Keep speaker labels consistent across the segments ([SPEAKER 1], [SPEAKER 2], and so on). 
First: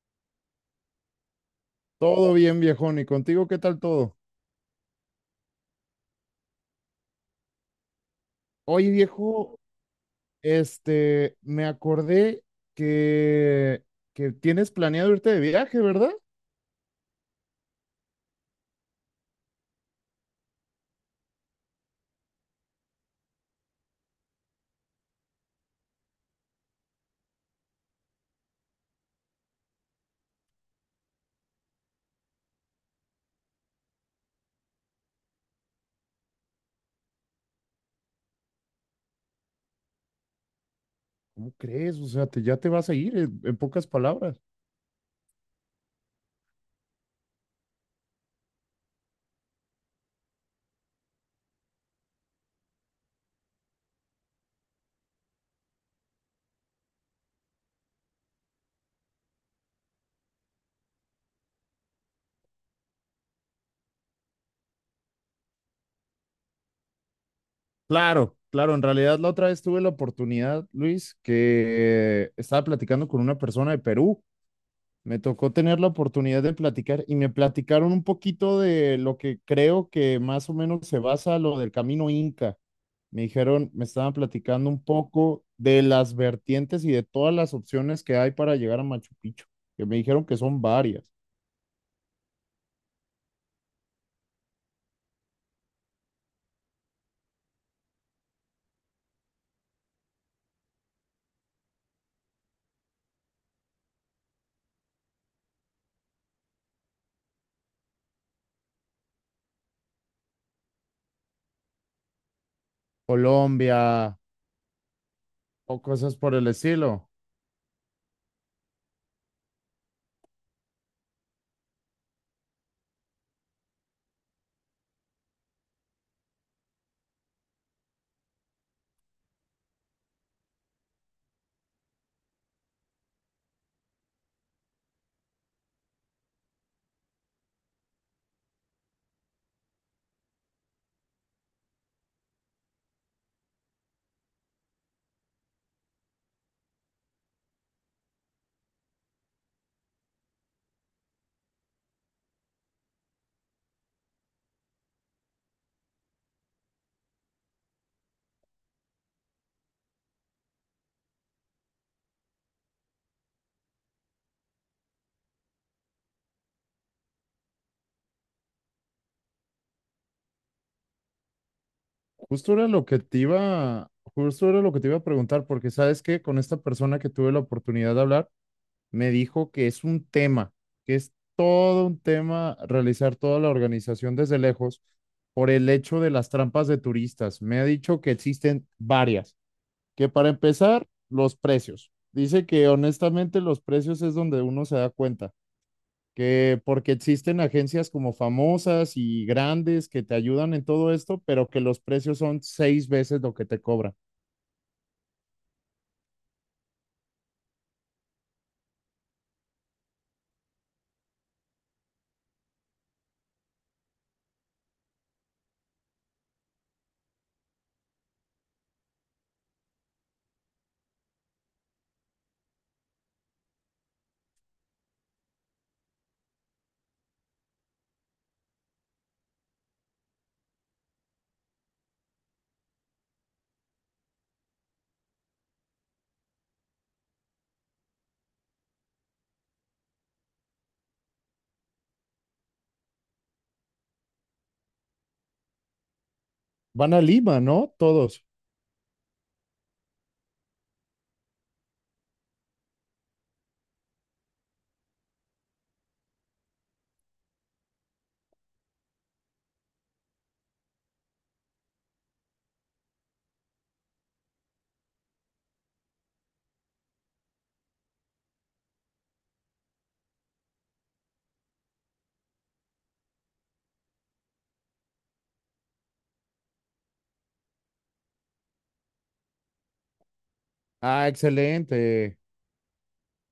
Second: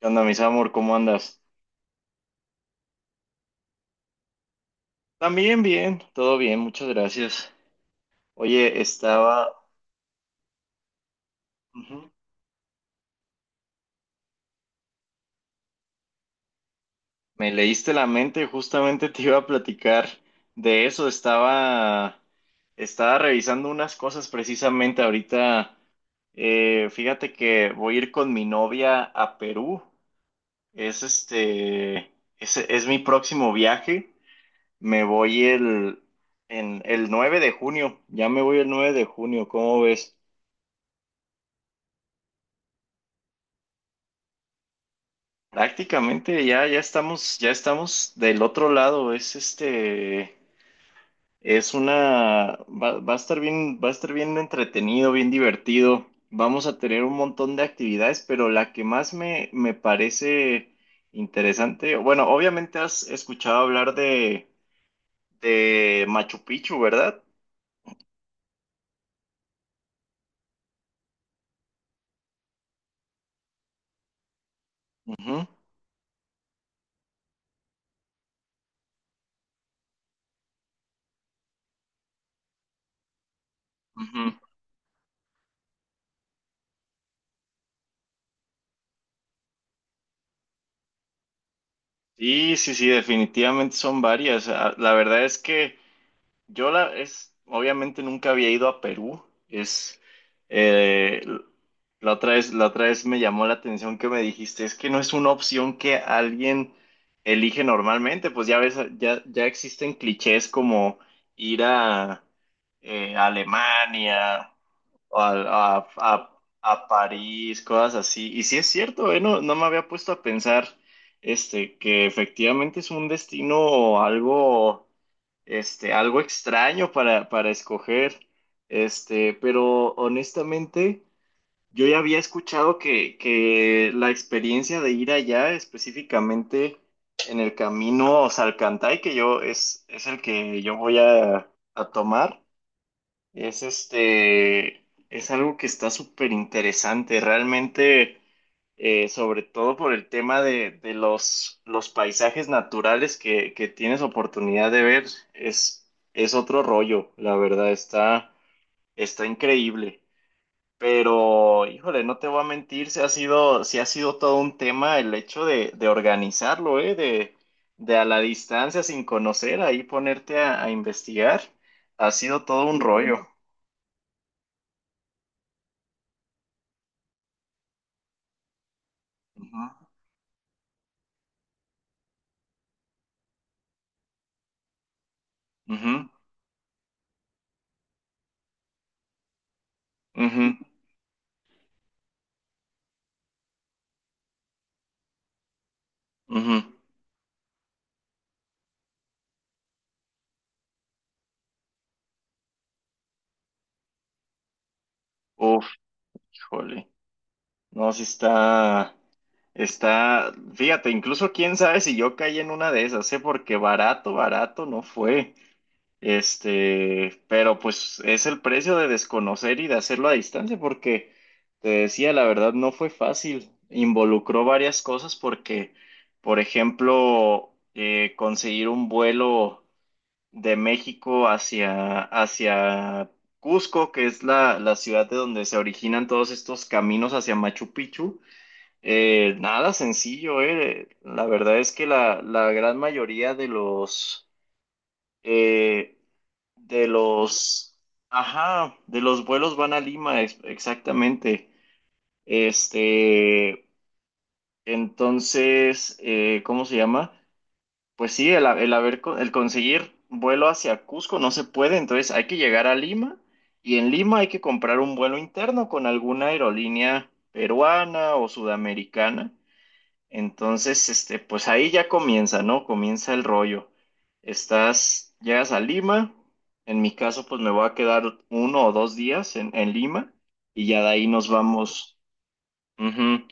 [SPEAKER 1] ¿Qué onda, mis amor? ¿Cómo andas?
[SPEAKER 2] Todo bien, viejón. ¿Y contigo qué tal todo?
[SPEAKER 1] También bien, todo bien, muchas gracias. Oye.
[SPEAKER 2] Oye, viejo, me
[SPEAKER 1] Ujú.
[SPEAKER 2] acordé que, que tienes planeado irte de viaje, ¿verdad?
[SPEAKER 1] Me leíste la mente, justamente te iba a platicar de eso. Estaba revisando unas cosas precisamente ahorita. Fíjate que voy a ir con mi novia a Perú. Es este... es mi próximo viaje. Me voy el... En el 9 de junio. Ya me voy el 9 de junio, ¿cómo ves?
[SPEAKER 2] ¿Cómo crees? O sea, ya te vas a ir, en pocas palabras.
[SPEAKER 1] Prácticamente ya estamos del otro lado. Es este, es una, va, va a estar bien, va a estar bien entretenido, bien divertido. Vamos a tener un montón de actividades, pero la que más me parece interesante. Bueno, obviamente has escuchado hablar de Machu Picchu, ¿verdad?
[SPEAKER 2] Claro, claro. En realidad, la otra vez tuve la oportunidad, Luis, que estaba platicando con una persona de Perú. Me
[SPEAKER 1] Ujú,
[SPEAKER 2] tocó tener la oportunidad de platicar y me platicaron un poquito de lo que creo que más o menos se basa lo del camino Inca. Me estaban
[SPEAKER 1] ujú.
[SPEAKER 2] platicando un poco de las vertientes y de todas las opciones que hay para llegar a Machu Picchu, que me dijeron que son varias.
[SPEAKER 1] Sí, sí, sí, definitivamente son varias. Ah, la verdad es que obviamente nunca había ido a Perú. Es eh, la otra vez me llamó la atención que me dijiste, es que no es una opción que alguien elige normalmente. Pues ya ves, ya existen clichés como ir a
[SPEAKER 2] Colombia
[SPEAKER 1] Alemania o a,
[SPEAKER 2] o
[SPEAKER 1] a-
[SPEAKER 2] cosas
[SPEAKER 1] a-
[SPEAKER 2] por el
[SPEAKER 1] a
[SPEAKER 2] estilo.
[SPEAKER 1] París, cosas así. Y sí es cierto, no, no me había puesto a pensar que efectivamente es un destino algo algo extraño para escoger. Pero honestamente yo ya había escuchado que la experiencia de ir allá, específicamente en el camino Salcantay, que es el que yo voy a tomar. es este, es algo que está súper interesante, realmente. Sobre todo por el tema de los paisajes naturales que tienes oportunidad de ver. Es otro rollo, la verdad. Está increíble. Pero, híjole, no te voy a mentir, sí ha sido todo un tema el hecho de organizarlo, ¿eh? De a la distancia, sin conocer, ahí ponerte a investigar. Ha sido
[SPEAKER 2] Justo
[SPEAKER 1] todo
[SPEAKER 2] era
[SPEAKER 1] un
[SPEAKER 2] lo que te
[SPEAKER 1] rollo.
[SPEAKER 2] iba, justo era lo que te iba a preguntar, porque sabes que con esta persona que tuve la oportunidad de hablar, me dijo
[SPEAKER 1] Ujú,
[SPEAKER 2] que es todo un tema realizar toda la organización desde lejos por el hecho
[SPEAKER 1] ujú,
[SPEAKER 2] de las trampas de turistas. Me ha dicho que existen varias, que para
[SPEAKER 1] ujú,
[SPEAKER 2] empezar, los precios. Dice que honestamente los precios es donde uno se da cuenta, que
[SPEAKER 1] ujú.
[SPEAKER 2] porque existen agencias como famosas y grandes que te ayudan en todo esto, pero que los precios son seis veces lo que te cobran.
[SPEAKER 1] Uf, híjole, no, sí está. Está, fíjate, incluso quién sabe si yo caí en una de esas, ¿eh? Porque barato, barato no fue. Pero pues es el precio de desconocer y de hacerlo a distancia, porque te decía, la verdad no fue fácil. Involucró varias cosas porque, por ejemplo, conseguir un vuelo de México hacia Cusco, que es la ciudad de donde se originan todos estos caminos hacia Machu Picchu. Nada sencillo. La verdad es que la gran mayoría de los eh, de
[SPEAKER 2] Van a Lima, ¿no?
[SPEAKER 1] los
[SPEAKER 2] Todos.
[SPEAKER 1] ajá, de los vuelos van a Lima, exactamente. Este, entonces, ¿cómo se llama? Pues sí, el, ha- el haber co- el conseguir vuelo hacia Cusco no se puede. Entonces hay que llegar a Lima y en Lima hay que comprar un vuelo interno con alguna aerolínea peruana o sudamericana. Entonces, pues ahí ya comienza, ¿no? Comienza el rollo. Llegas a Lima, en mi caso, pues me voy a quedar 1 o 2 días en Lima y ya de ahí
[SPEAKER 2] Ah,
[SPEAKER 1] nos vamos.
[SPEAKER 2] excelente.
[SPEAKER 1] Ujú.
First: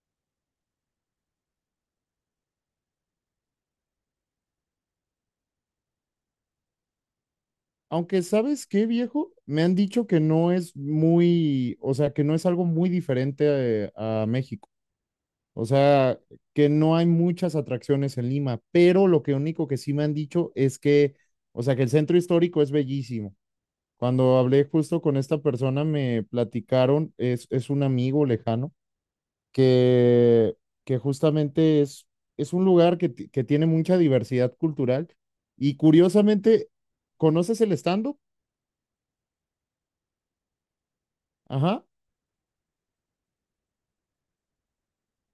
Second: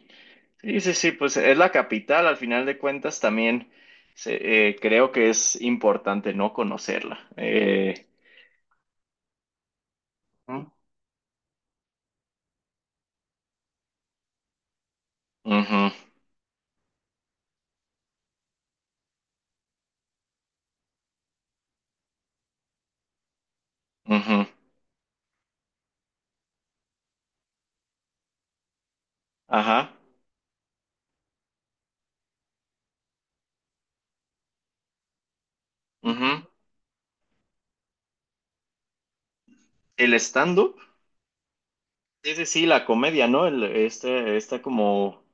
[SPEAKER 1] Sí, sí, sí, pues es la capital. Al final de cuentas también creo que es importante no conocerla.
[SPEAKER 2] Aunque, ¿sabes qué, viejo? Me han dicho que no
[SPEAKER 1] Ujú,
[SPEAKER 2] es muy, o sea, que no es algo muy diferente a México. O
[SPEAKER 1] ujú,
[SPEAKER 2] sea, que no hay muchas atracciones en Lima, pero lo que único que sí me han dicho es que, o sea, que el centro histórico es bellísimo. Cuando
[SPEAKER 1] ujú.
[SPEAKER 2] hablé justo con esta persona, me platicaron, es un amigo lejano,
[SPEAKER 1] Ajá,
[SPEAKER 2] que, que justamente es un lugar que tiene mucha diversidad cultural y
[SPEAKER 1] ujú.
[SPEAKER 2] curiosamente, ¿conoces el stand-up?
[SPEAKER 1] El stand-up,
[SPEAKER 2] Ajá.
[SPEAKER 1] sí, sí, sí, la comedia, ¿no? El, este, esta como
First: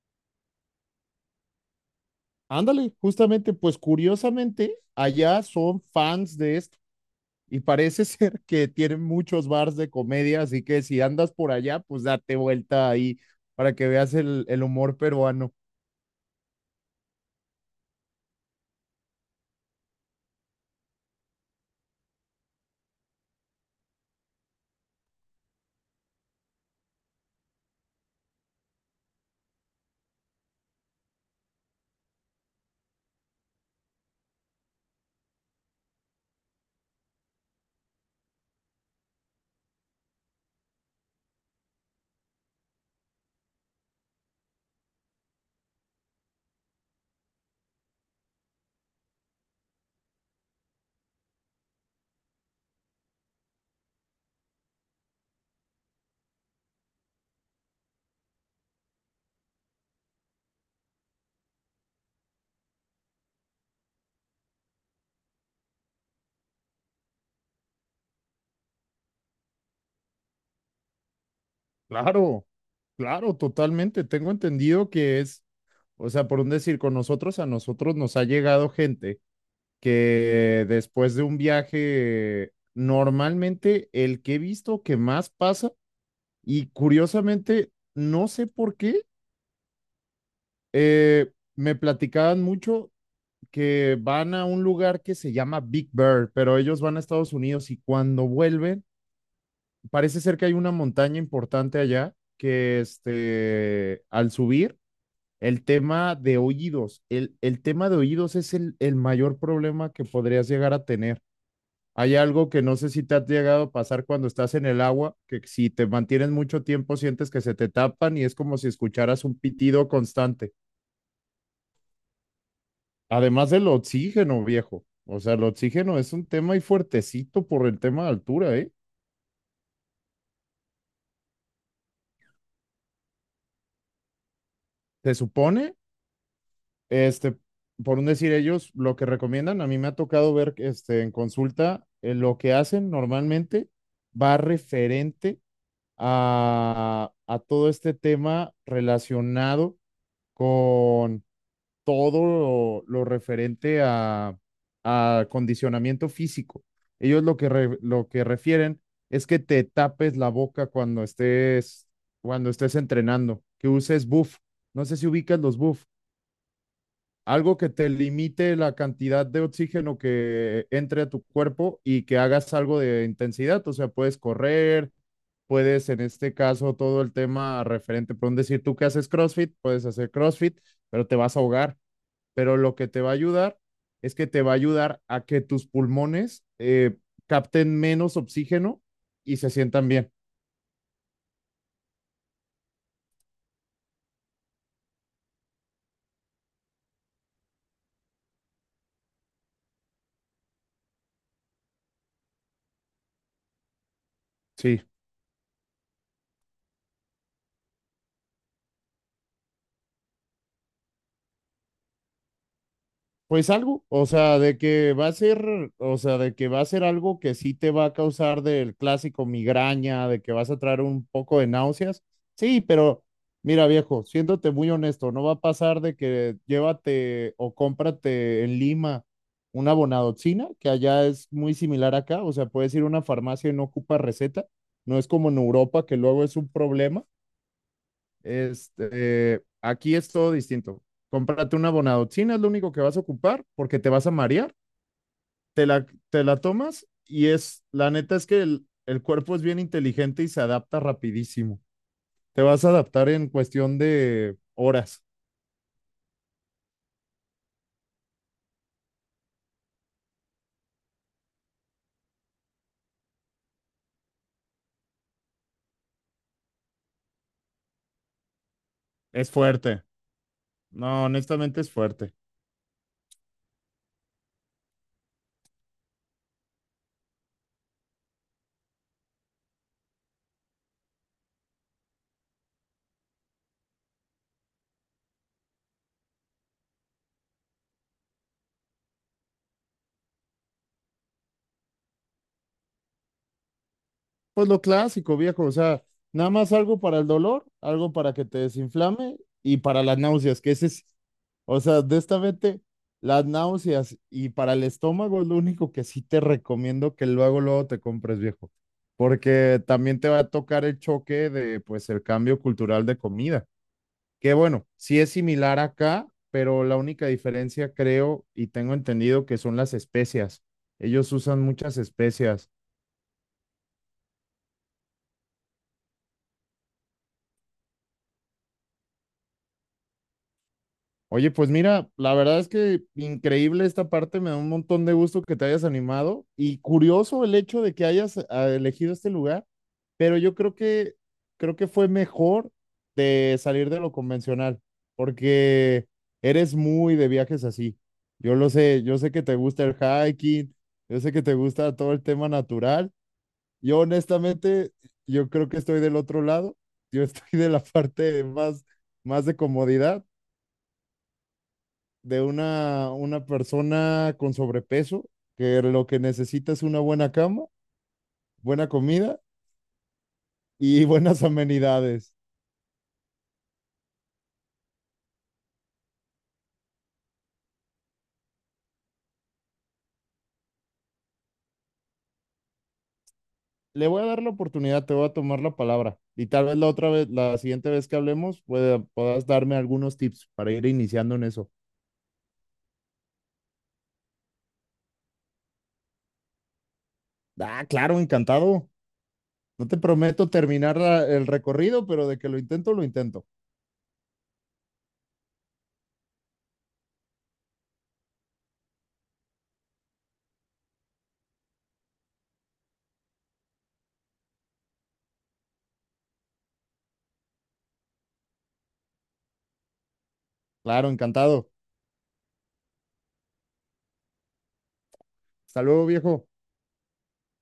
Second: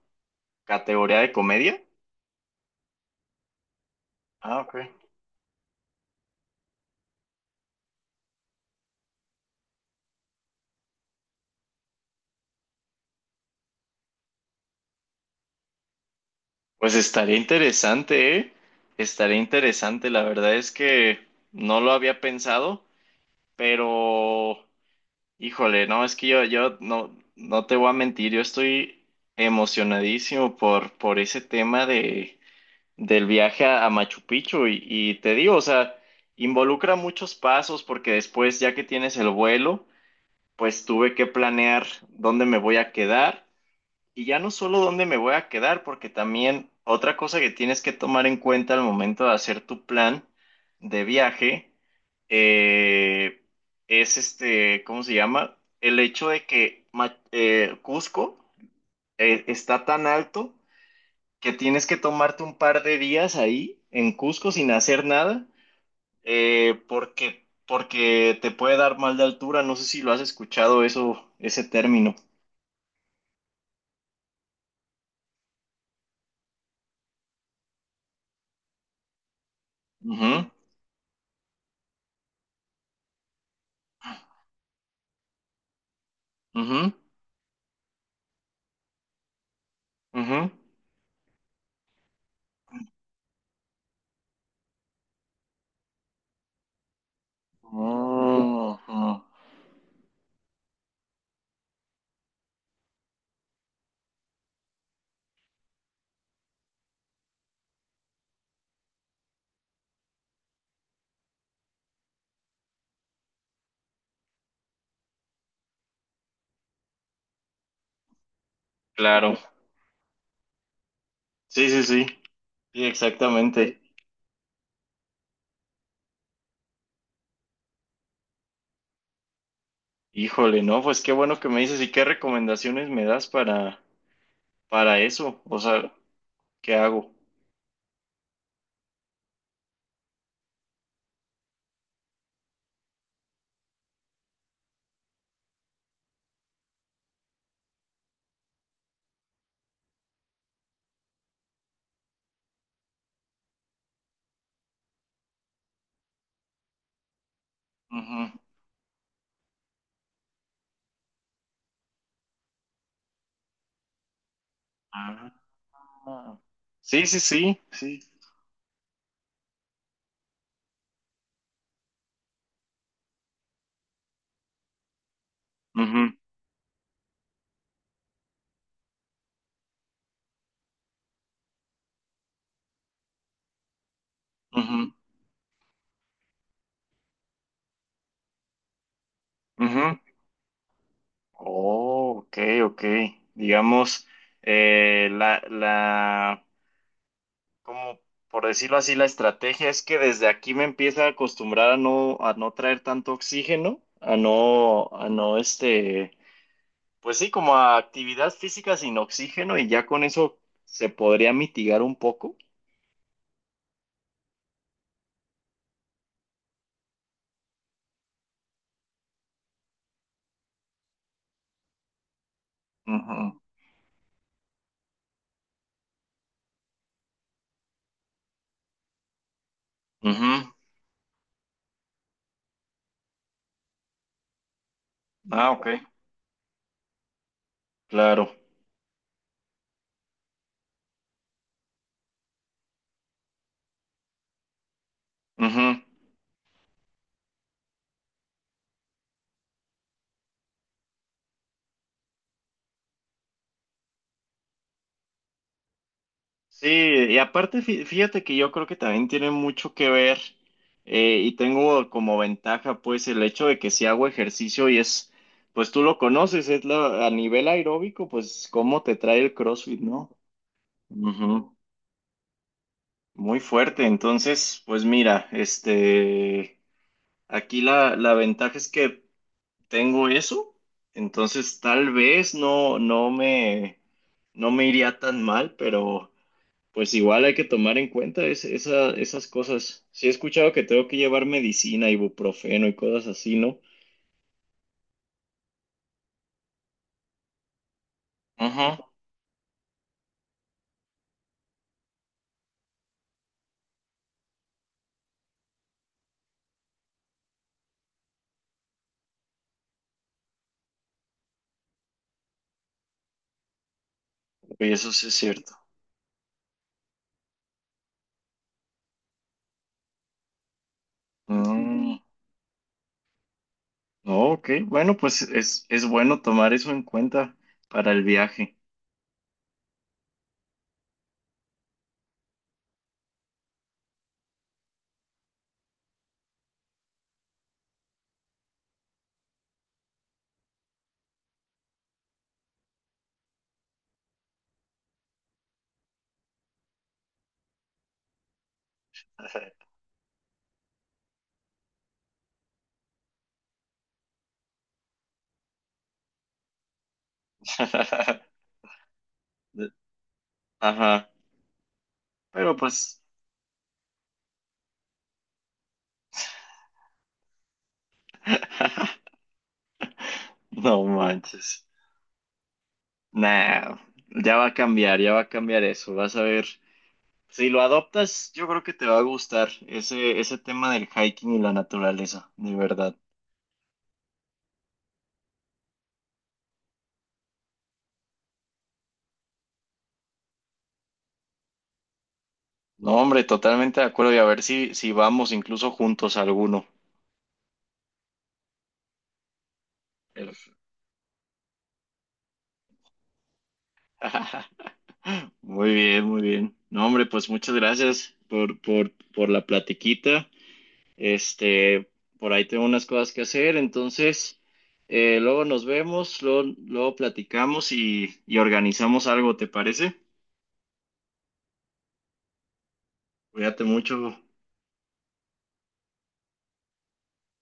[SPEAKER 1] ¿Categoría de comedia?
[SPEAKER 2] Ándale, justamente, pues
[SPEAKER 1] Ah, ok.
[SPEAKER 2] curiosamente, allá son fans de esto y parece ser que tienen muchos bars de comedia, así que si andas por allá, pues date vuelta ahí para que veas el humor peruano.
[SPEAKER 1] Pues estaría interesante, ¿eh? Estaría interesante. La verdad es que no lo había pensado, pero híjole, no, es que yo no, no te voy a mentir, yo estoy emocionadísimo por ese tema del viaje a Machu Picchu y te digo, o sea, involucra muchos pasos porque después, ya que tienes el vuelo, pues tuve que planear dónde me voy a quedar y ya no solo dónde me voy a quedar, porque también otra cosa que tienes que tomar en cuenta al momento de hacer tu plan de viaje eh, es ¿cómo se llama? El hecho de que Cusco está tan alto que tienes que tomarte un par de días ahí en Cusco sin hacer nada, porque te puede dar mal de altura. No sé si lo has escuchado eso, ese término.
[SPEAKER 2] Claro, claro, totalmente. Tengo entendido que es, o sea, por un decir, con nosotros, a nosotros nos ha llegado gente
[SPEAKER 1] Ujú,
[SPEAKER 2] que después de un viaje, normalmente el que he visto que más pasa y
[SPEAKER 1] ujú,
[SPEAKER 2] curiosamente, no sé por qué.
[SPEAKER 1] ujú.
[SPEAKER 2] Me platicaban mucho que van a un lugar que se llama Big Bear, pero ellos van a Estados Unidos y cuando
[SPEAKER 1] Ujú,
[SPEAKER 2] vuelven, parece ser que hay una montaña importante allá que al subir, el tema de oídos, el tema de oídos es el mayor problema que podrías llegar a tener. Hay algo que no sé si te ha llegado a pasar cuando estás en el agua, que si te mantienes mucho tiempo sientes que se te tapan y es como si escucharas un
[SPEAKER 1] claro.
[SPEAKER 2] pitido constante.
[SPEAKER 1] Sí, sí, sí. Sí,
[SPEAKER 2] Además del
[SPEAKER 1] exactamente.
[SPEAKER 2] oxígeno, viejo. O sea, el oxígeno es un tema y fuertecito por el tema de altura, ¿eh?
[SPEAKER 1] Híjole, no, pues qué bueno que me dices y qué recomendaciones me das para
[SPEAKER 2] Se
[SPEAKER 1] eso. O
[SPEAKER 2] supone,
[SPEAKER 1] sea, ¿qué hago?
[SPEAKER 2] este, por un decir ellos, lo que recomiendan, a mí me ha tocado ver, en consulta, lo que hacen normalmente va referente a todo este tema relacionado con todo lo referente a condicionamiento físico. Ellos lo que
[SPEAKER 1] Ujú.
[SPEAKER 2] refieren es que te tapes la boca cuando estés, entrenando, que uses buff. No sé si
[SPEAKER 1] Ah.
[SPEAKER 2] ubicas los buff.
[SPEAKER 1] Sí, sí,
[SPEAKER 2] Algo
[SPEAKER 1] sí,
[SPEAKER 2] que te
[SPEAKER 1] sí.
[SPEAKER 2] limite la cantidad de oxígeno que entre a tu cuerpo y que hagas algo de intensidad. O sea, puedes correr, puedes en
[SPEAKER 1] Ujú,
[SPEAKER 2] este caso todo el tema referente, por un decir, tú que haces CrossFit, puedes hacer CrossFit, pero te vas a ahogar, pero lo que te va a ayudar es que te va a
[SPEAKER 1] ujú,
[SPEAKER 2] ayudar a que tus pulmones capten menos oxígeno y se
[SPEAKER 1] ujú.
[SPEAKER 2] sientan bien.
[SPEAKER 1] Oh, ok, ok. Digamos, la como por decirlo así, la estrategia es que desde aquí me empieza a acostumbrar a no traer tanto oxígeno, a
[SPEAKER 2] Sí.
[SPEAKER 1] no, a no este, pues sí, como a actividad física sin oxígeno y ya con eso se podría mitigar un poco.
[SPEAKER 2] Pues algo, o sea, de que va a ser, o sea, de que va a ser algo que sí te va a causar del clásico migraña, de que vas a traer un poco de náuseas. Sí, pero mira, viejo, siéndote muy honesto, no va a pasar de que llévate o cómprate en Lima una
[SPEAKER 1] Ujú.
[SPEAKER 2] bonadoxina,
[SPEAKER 1] Ujú.
[SPEAKER 2] que allá es muy similar acá, o sea, puedes ir a una farmacia y no ocupa receta, no es como en
[SPEAKER 1] Ah, ok.
[SPEAKER 2] Europa que luego es un problema.
[SPEAKER 1] Claro.
[SPEAKER 2] Aquí es todo distinto. Cómprate una bonadotina, es lo único que vas a ocupar porque te vas a marear, te
[SPEAKER 1] Ujú.
[SPEAKER 2] la, te la tomas y es, la neta es que el cuerpo es bien inteligente y se adapta rapidísimo. Te vas a adaptar en cuestión de horas.
[SPEAKER 1] Sí, y aparte fíjate que yo creo que también tiene mucho que ver y tengo como ventaja pues el hecho de que si hago ejercicio pues tú lo conoces, a nivel aeróbico, pues cómo te trae
[SPEAKER 2] Es
[SPEAKER 1] el CrossFit,
[SPEAKER 2] fuerte.
[SPEAKER 1] ¿no?
[SPEAKER 2] No,
[SPEAKER 1] Ujú.
[SPEAKER 2] honestamente es fuerte.
[SPEAKER 1] Muy fuerte, entonces pues mira, aquí la ventaja es que tengo eso, entonces tal vez no, no me iría tan mal, pero. Pues igual hay que tomar en cuenta esas cosas. Sí he escuchado que tengo que llevar medicina, ibuprofeno y cosas así, ¿no?
[SPEAKER 2] Pues lo clásico, viejo, o sea, nada más algo para el dolor, algo para que te
[SPEAKER 1] Ajá,
[SPEAKER 2] desinflame y para las náuseas, que ese es, o sea, de esta vete, las náuseas y para el estómago es lo único que sí te recomiendo que luego, luego te compres, viejo, porque también te va a tocar el choque de, pues, el cambio cultural de comida, que bueno,
[SPEAKER 1] y eso
[SPEAKER 2] sí
[SPEAKER 1] sí
[SPEAKER 2] es
[SPEAKER 1] es cierto.
[SPEAKER 2] similar acá, pero la única diferencia creo y tengo entendido que son las especias. Ellos usan muchas
[SPEAKER 1] Mm,
[SPEAKER 2] especias.
[SPEAKER 1] no, ok, bueno, pues es bueno tomar eso en cuenta para el viaje.
[SPEAKER 2] Oye, pues mira, la verdad es que increíble esta parte, me da un montón de gusto que te hayas animado y curioso el hecho de que hayas elegido este lugar, pero yo creo que fue mejor de salir de lo convencional, porque eres muy de viajes así. Yo lo sé, yo sé que te gusta el hiking, yo sé que te gusta todo el tema natural. Yo honestamente, yo creo que estoy del otro lado, yo estoy de la parte más de comodidad,
[SPEAKER 1] Ajá,
[SPEAKER 2] de
[SPEAKER 1] pero
[SPEAKER 2] una,
[SPEAKER 1] pues,
[SPEAKER 2] una persona con sobrepeso, que lo que necesita es una buena cama, buena comida
[SPEAKER 1] no
[SPEAKER 2] y buenas
[SPEAKER 1] manches.
[SPEAKER 2] amenidades.
[SPEAKER 1] Nah, ya va a cambiar, ya va a cambiar eso, vas a ver. Si lo adoptas, yo creo que te va a gustar ese tema del hiking y la naturaleza, de verdad.
[SPEAKER 2] Le voy a dar la oportunidad, te voy a tomar la palabra y tal vez la otra vez, la siguiente vez que hablemos, puedas darme algunos tips para ir iniciando en eso.
[SPEAKER 1] No, hombre, totalmente de acuerdo. Y a ver si vamos incluso juntos a alguno.
[SPEAKER 2] Ah, claro, encantado. No te prometo
[SPEAKER 1] Perf-
[SPEAKER 2] terminar el recorrido, pero de que lo intento, lo intento.
[SPEAKER 1] Muy bien, muy bien. No, hombre, pues muchas gracias por la platiquita. Este, por ahí tengo unas cosas que hacer. Entonces, luego nos vemos, luego platicamos y organizamos algo, ¿te parece?
[SPEAKER 2] Claro, encantado.
[SPEAKER 1] Cuídate mucho.
[SPEAKER 2] Hasta luego, viejo.